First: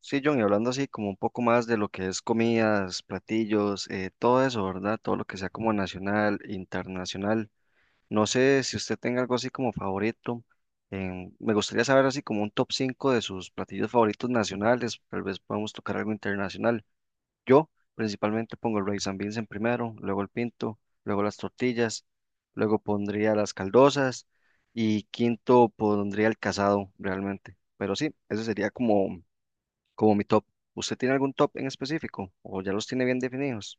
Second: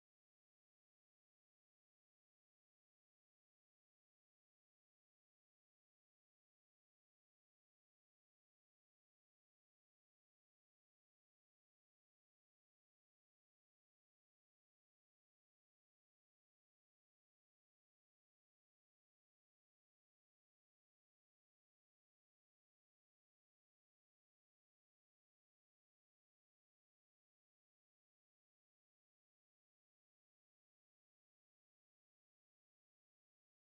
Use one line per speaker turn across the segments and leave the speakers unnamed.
Sí, John, y hablando así como un poco más de lo que es comidas, platillos, todo eso, ¿verdad? Todo lo que sea como nacional, internacional. No sé si usted tenga algo así como favorito. Me gustaría saber así como un top 5 de sus platillos favoritos nacionales. Tal vez podamos tocar algo internacional. Yo principalmente pongo el rice and beans en primero, luego el pinto, luego las tortillas, luego pondría las caldosas y quinto pondría el casado realmente. Pero sí, eso sería como. Como mi top. ¿Usted tiene algún top en específico o ya los tiene bien definidos?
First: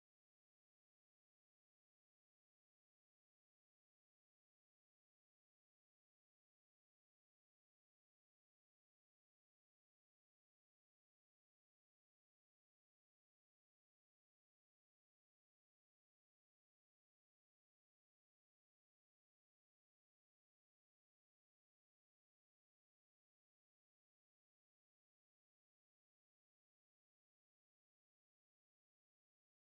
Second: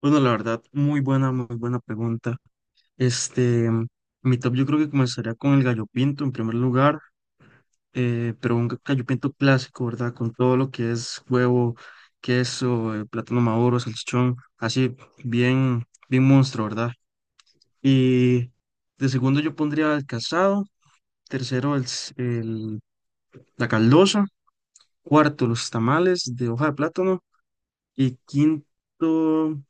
Bueno, la verdad, muy buena pregunta. Este, mi top yo creo que comenzaría con el gallo pinto en primer lugar, pero gallo pinto clásico, ¿verdad? Con todo lo que es huevo, queso, plátano maduro, salchichón, así bien monstruo, ¿verdad? Y de segundo yo pondría el casado, tercero la caldosa, cuarto los tamales de hoja de plátano y quinto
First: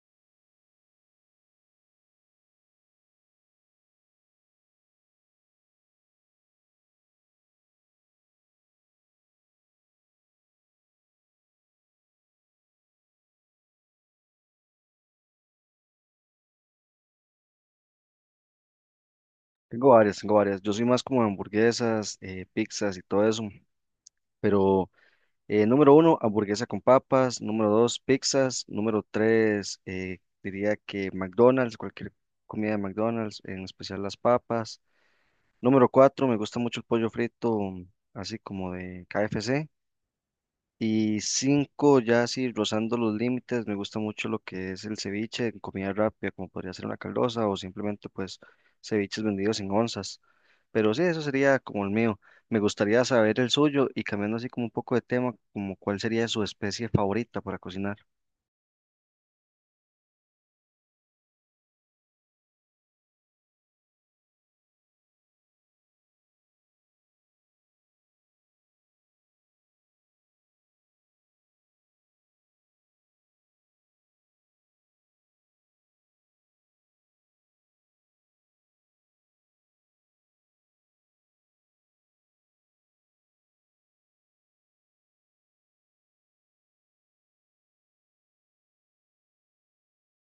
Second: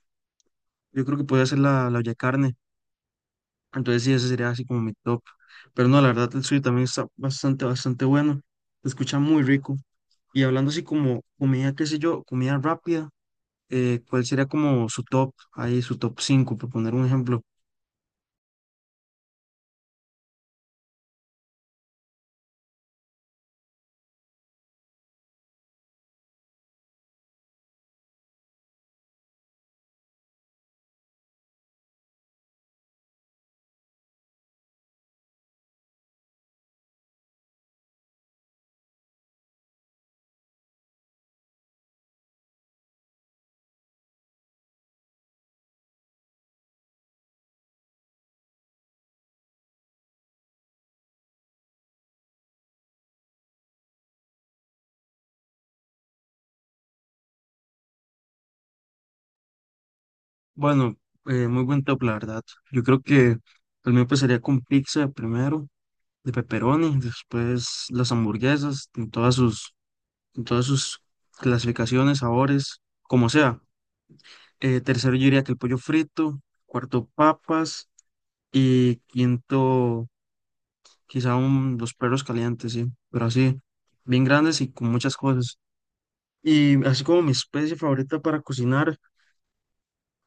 yo creo que podría ser la olla de carne. Entonces sí, ese sería así como mi top. Pero no, la verdad el suyo también está bastante bueno. Se escucha muy rico. Y hablando así como comida, qué sé yo, comida rápida, ¿cuál sería como su top? Ahí su top cinco por poner un ejemplo.
Tengo varias, tengo varias. Yo soy más como de hamburguesas, pizzas y todo eso. Pero número uno, hamburguesa con papas. Número dos, pizzas. Número tres, diría que McDonald's, cualquier comida de McDonald's, en especial las papas. Número cuatro, me gusta mucho el pollo frito, así como de KFC. Y cinco, ya así rozando los límites, me gusta mucho lo que es el ceviche en comida rápida, como podría ser una caldosa o simplemente pues ceviches vendidos en onzas. Pero sí, eso sería como el mío. Me gustaría saber el suyo y cambiando así como un poco de tema, como cuál sería su especie favorita para cocinar.
Bueno, muy buen top, la verdad. Yo creo que el mío empezaría con pizza de primero, de pepperoni, después las hamburguesas, en todas sus clasificaciones, sabores, como sea. Tercero yo diría que el pollo frito, cuarto papas. Y quinto, quizá los perros calientes, sí, pero así, bien grandes y con muchas cosas. Y así como mi especie favorita para cocinar,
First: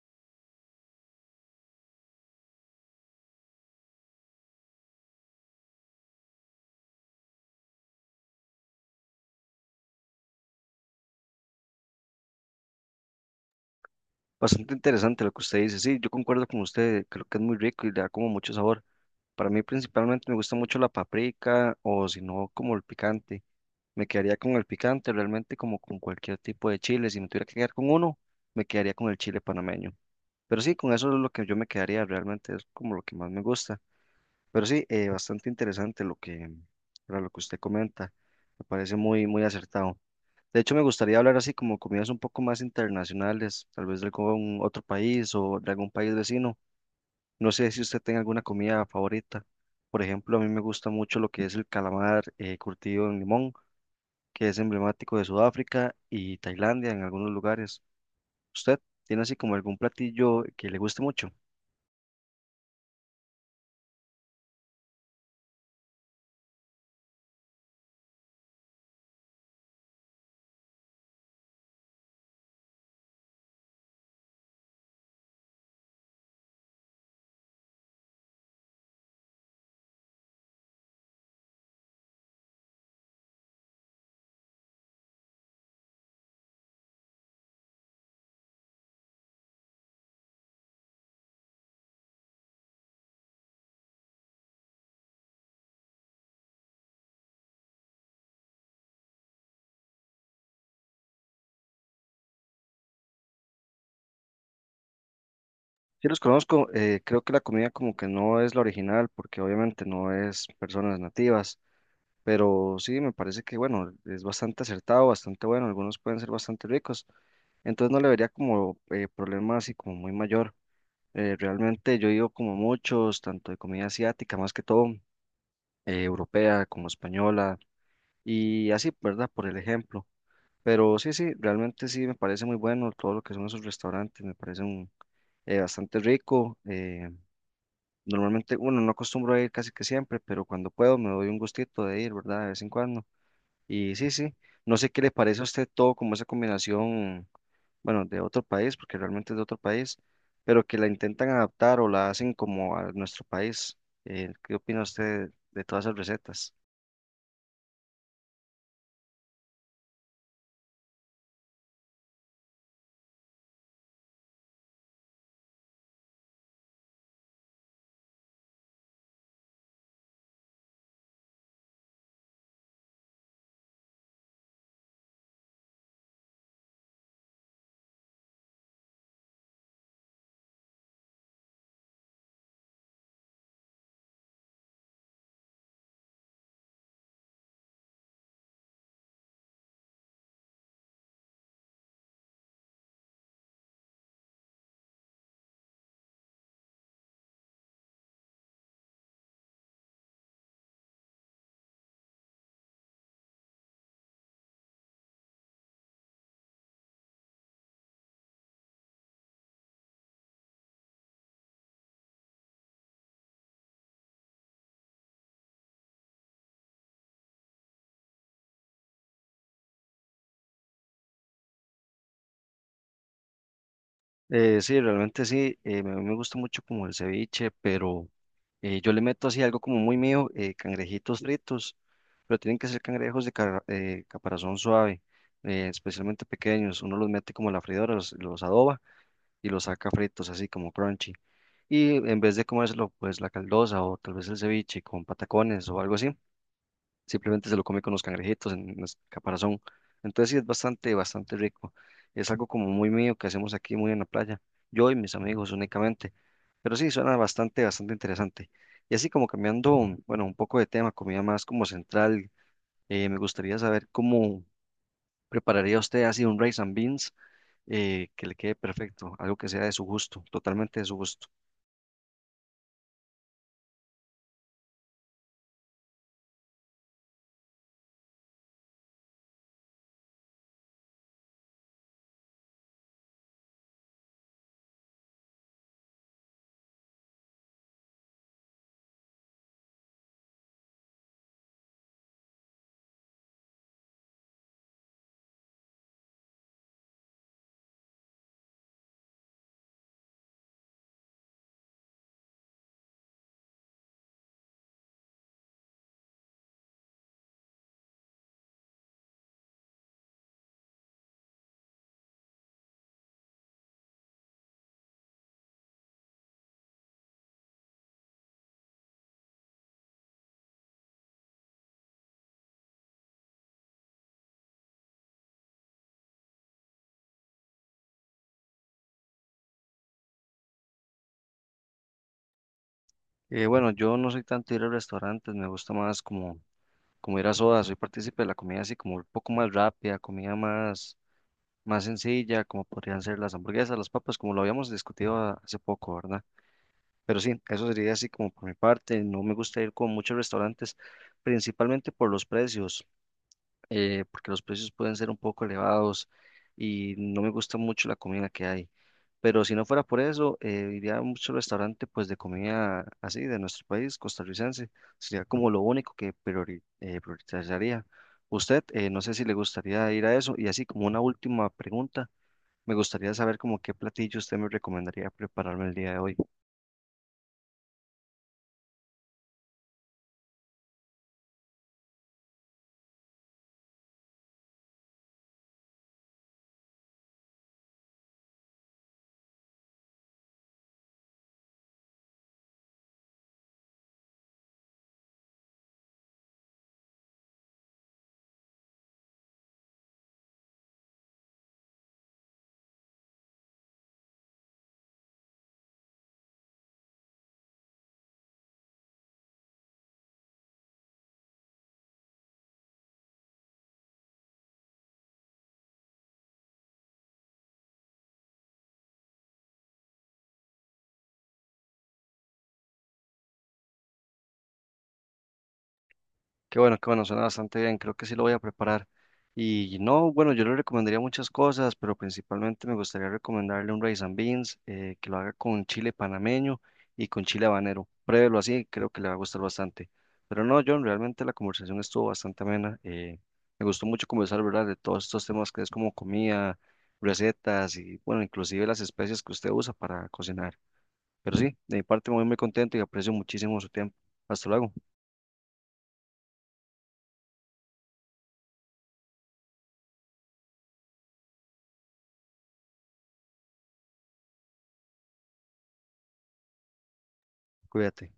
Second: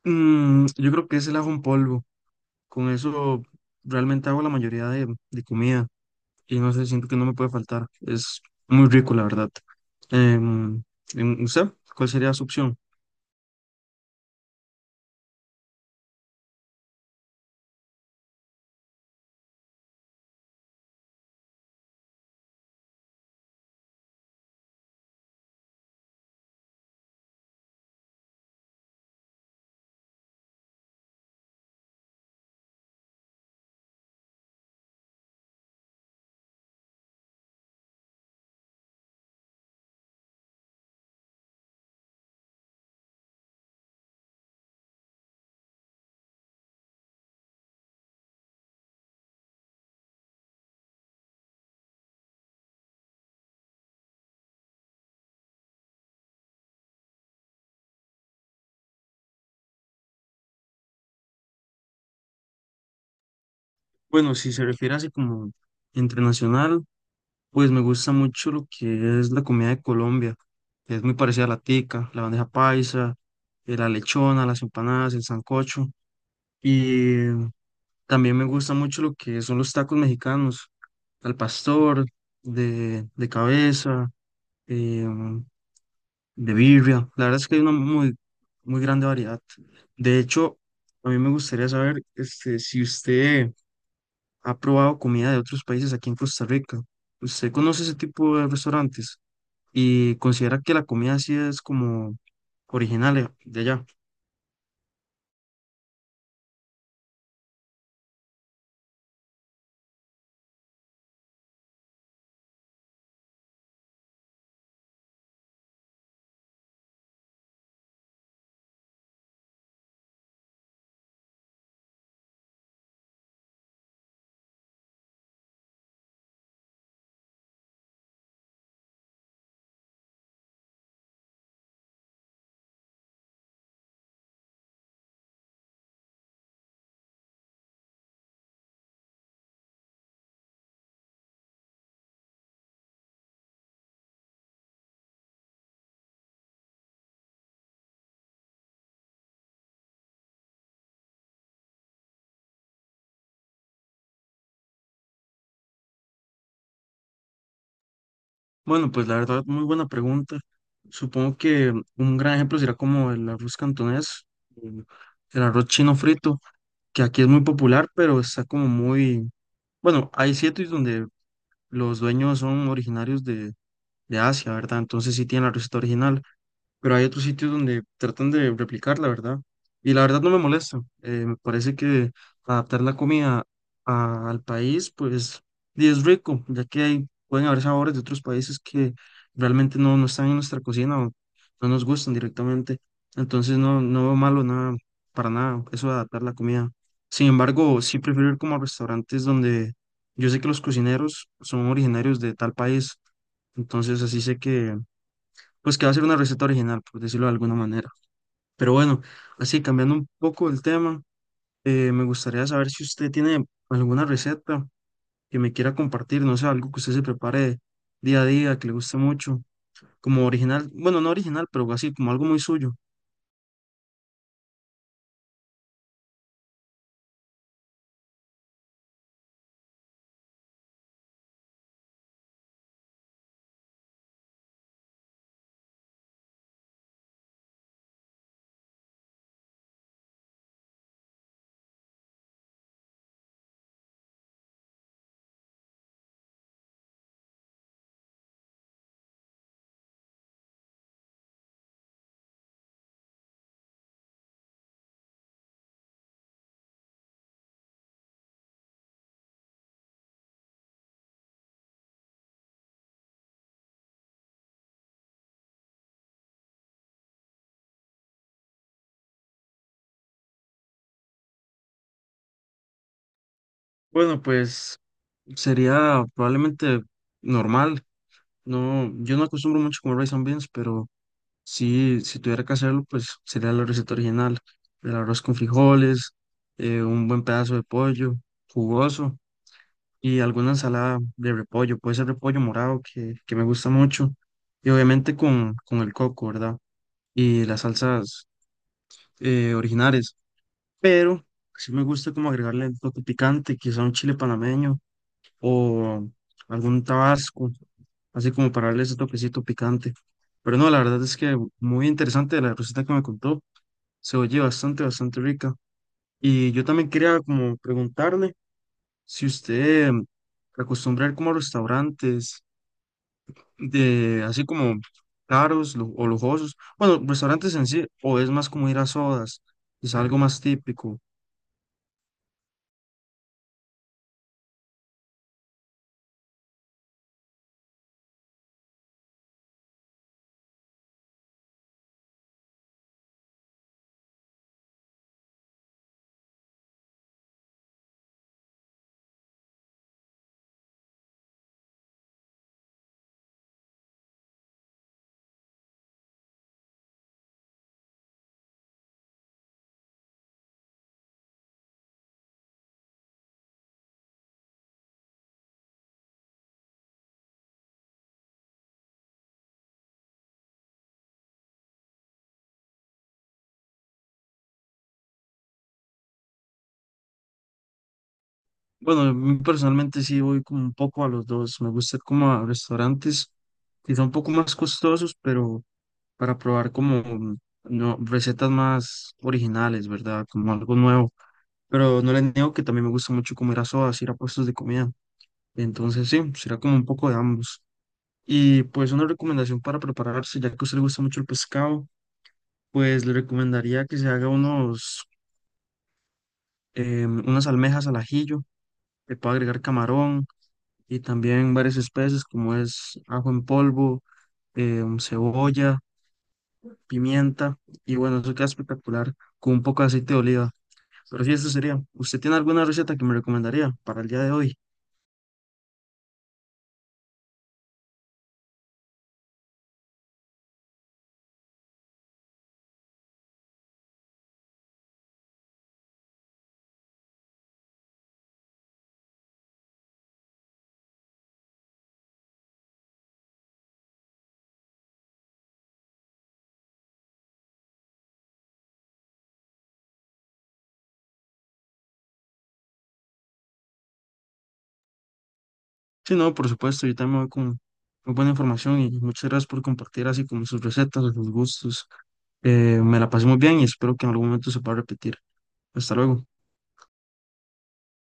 yo creo que es el ajo en polvo. Con eso realmente hago la mayoría de comida y no sé, siento que no me puede faltar. Es muy rico, la verdad. Em, ¿Usted cuál sería su opción?
Bastante interesante lo que usted dice. Sí, yo concuerdo con usted, creo que es muy rico y le da como mucho sabor. Para mí principalmente me gusta mucho la paprika o si no como el picante. Me quedaría con el picante, realmente como con cualquier tipo de chile. Si me tuviera que quedar con uno, me quedaría con el chile panameño. Pero sí, con eso es lo que yo me quedaría, realmente es como lo que más me gusta. Pero sí, bastante interesante para lo que usted comenta. Me parece muy, muy acertado. De hecho, me gustaría hablar así como comidas un poco más internacionales, tal vez de algún otro país o de algún país vecino. No sé si usted tenga alguna comida favorita. Por ejemplo, a mí me gusta mucho lo que es el calamar curtido en limón que es emblemático de Sudáfrica y Tailandia en algunos lugares. ¿Usted tiene así como algún platillo que le guste mucho?
Bueno, si se refiere así como internacional, pues me gusta mucho lo que es la comida de Colombia, que es muy parecida a la tica, la bandeja paisa, la lechona, las empanadas, el sancocho. Y también me gusta mucho lo que son los tacos mexicanos, al pastor, de cabeza, em, de birria. La verdad es que hay una muy grande variedad. De hecho, a mí me gustaría saber este, si usted ha probado comida de otros países aquí en Costa Rica. ¿Usted conoce ese tipo de restaurantes y considera que la comida así es como original de allá?
Sí, los conozco. Creo que la comida como que no es la original porque obviamente no es personas nativas, pero sí me parece que bueno, es bastante acertado, bastante bueno. Algunos pueden ser bastante ricos, entonces no le vería como problema así como muy mayor. Realmente yo he ido como muchos, tanto de comida asiática más que todo, europea como española y así, ¿verdad? Por el ejemplo. Pero sí, sí, realmente sí me parece muy bueno todo lo que son esos restaurantes, me parece bastante rico. Normalmente, bueno, no acostumbro a ir casi que siempre, pero cuando puedo me doy un gustito de ir, ¿verdad? De vez en cuando. Y sí, sí, no sé qué le parece a usted todo como esa combinación, bueno, de otro país, porque realmente es de otro país, pero que la intentan adaptar o la hacen como a nuestro país. ¿Qué opina usted de todas esas recetas?
Bueno, pues la verdad, muy buena pregunta. Supongo que un gran ejemplo será como el arroz cantonés, el el arroz chino frito, que aquí es muy popular, pero está como muy... Bueno, hay sitios donde los dueños son originarios de Asia, ¿verdad? Entonces sí tienen la receta original, pero hay otros sitios donde tratan de replicar la verdad. Y la verdad no me molesta. Me parece que adaptar la comida al país, pues, y es rico, ya que hay, pueden haber sabores de otros países que realmente no están en nuestra cocina o no nos gustan directamente. Entonces no veo malo nada, para nada, eso de adaptar la comida. Sin embargo, sí prefiero ir como a restaurantes donde yo sé que los cocineros son originarios de tal país. Entonces así sé que pues que va a ser una receta original, por decirlo de alguna manera. Pero bueno, así cambiando un poco el tema, me gustaría saber si usted tiene alguna receta que me quiera compartir, no sé, algo que usted se prepare día a día, que le guste mucho, como original, bueno, no original, pero así, como algo muy suyo.
Sí, realmente sí, a mí me gusta mucho como el ceviche, pero yo le meto así algo como muy mío, cangrejitos fritos, pero tienen que ser cangrejos de caparazón suave, especialmente pequeños, uno los mete como a la freidora, los adoba y los saca fritos así como crunchy, y en vez de comérselo pues la caldosa o tal vez el ceviche con patacones o algo así, simplemente se lo come con los cangrejitos en el caparazón. Entonces sí es bastante, bastante rico. Es algo como muy mío que hacemos aquí muy en la playa, yo y mis amigos únicamente. Pero sí, suena bastante, bastante interesante. Y así como cambiando, bueno, un poco de tema, comida más como central, me gustaría saber cómo prepararía usted así un rice and beans que le quede perfecto, algo que sea de su gusto, totalmente de su gusto.
Bueno, pues sería probablemente normal, no, yo no acostumbro mucho comer rice and beans, pero... Sí, si tuviera que hacerlo, pues sería la receta original. El arroz con frijoles, un buen pedazo de pollo jugoso y alguna ensalada de repollo. Puede ser repollo morado, que me gusta mucho. Y obviamente con el coco, ¿verdad? Y las salsas originales. Pero sí me gusta como agregarle el toque picante, quizá un chile panameño o algún tabasco, así como para darle ese toquecito picante. Pero no, la verdad es que muy interesante la receta que me contó. Se oye bastante, bastante rica. Y yo también quería como preguntarle si usted acostumbra ir como a restaurantes de así como o lujosos. Bueno, restaurantes en sí, o es más como ir a sodas, es algo más típico.
Bueno, yo no soy tanto de ir a restaurantes, me gusta más como ir a soda, soy partícipe de la comida así como un poco más rápida, comida más sencilla, como podrían ser las hamburguesas, las papas, como lo habíamos discutido hace poco, ¿verdad? Pero sí, eso sería así como por mi parte, no me gusta ir con muchos restaurantes, principalmente por los precios porque los precios pueden ser un poco elevados y no me gusta mucho la comida que hay. Pero si no fuera por eso, iría a mucho restaurante pues de comida así de nuestro país, costarricense. Sería como lo único que priorizaría. Usted, no sé si le gustaría ir a eso. Y así como una última pregunta, me gustaría saber como qué platillo usted me recomendaría prepararme el día de hoy.
Bueno, a mí personalmente sí voy como un poco a los dos. Me gusta ir como a restaurantes quizá un poco más costosos, pero para probar como no, recetas más originales, ¿verdad? Como algo nuevo. Pero no les niego que también me gusta mucho comer a sodas, ir a puestos de comida. Entonces, sí, será como un poco de ambos. Y pues una recomendación para prepararse, ya que a usted le gusta mucho el pescado, pues le recomendaría que se haga unas almejas al ajillo, le puede agregar camarón y también varias especies como es ajo en polvo, cebolla, pimienta. Y bueno, eso queda espectacular con un poco de aceite de oliva. Pero sí, eso sería. ¿Usted tiene alguna receta que me recomendaría para el día de hoy?
Qué bueno, suena bastante bien, creo que sí lo voy a preparar. Y no, bueno, yo le recomendaría muchas cosas, pero principalmente me gustaría recomendarle un rice and beans, que lo haga con chile panameño y con chile habanero. Pruébelo así, creo que le va a gustar bastante. Pero no, John, realmente la conversación estuvo bastante amena. Me gustó mucho conversar, ¿verdad? De todos estos temas que es como comida, recetas y, bueno, inclusive las especias que usted usa para cocinar. Pero sí, de mi parte muy, muy contento y aprecio muchísimo su tiempo. Hasta luego,
Sí, no, por supuesto, yo también voy con muy buena información y muchas gracias por compartir así como sus recetas, sus gustos. Me la pasé muy bien y espero que en algún momento se pueda repetir. Hasta luego.
cuídate.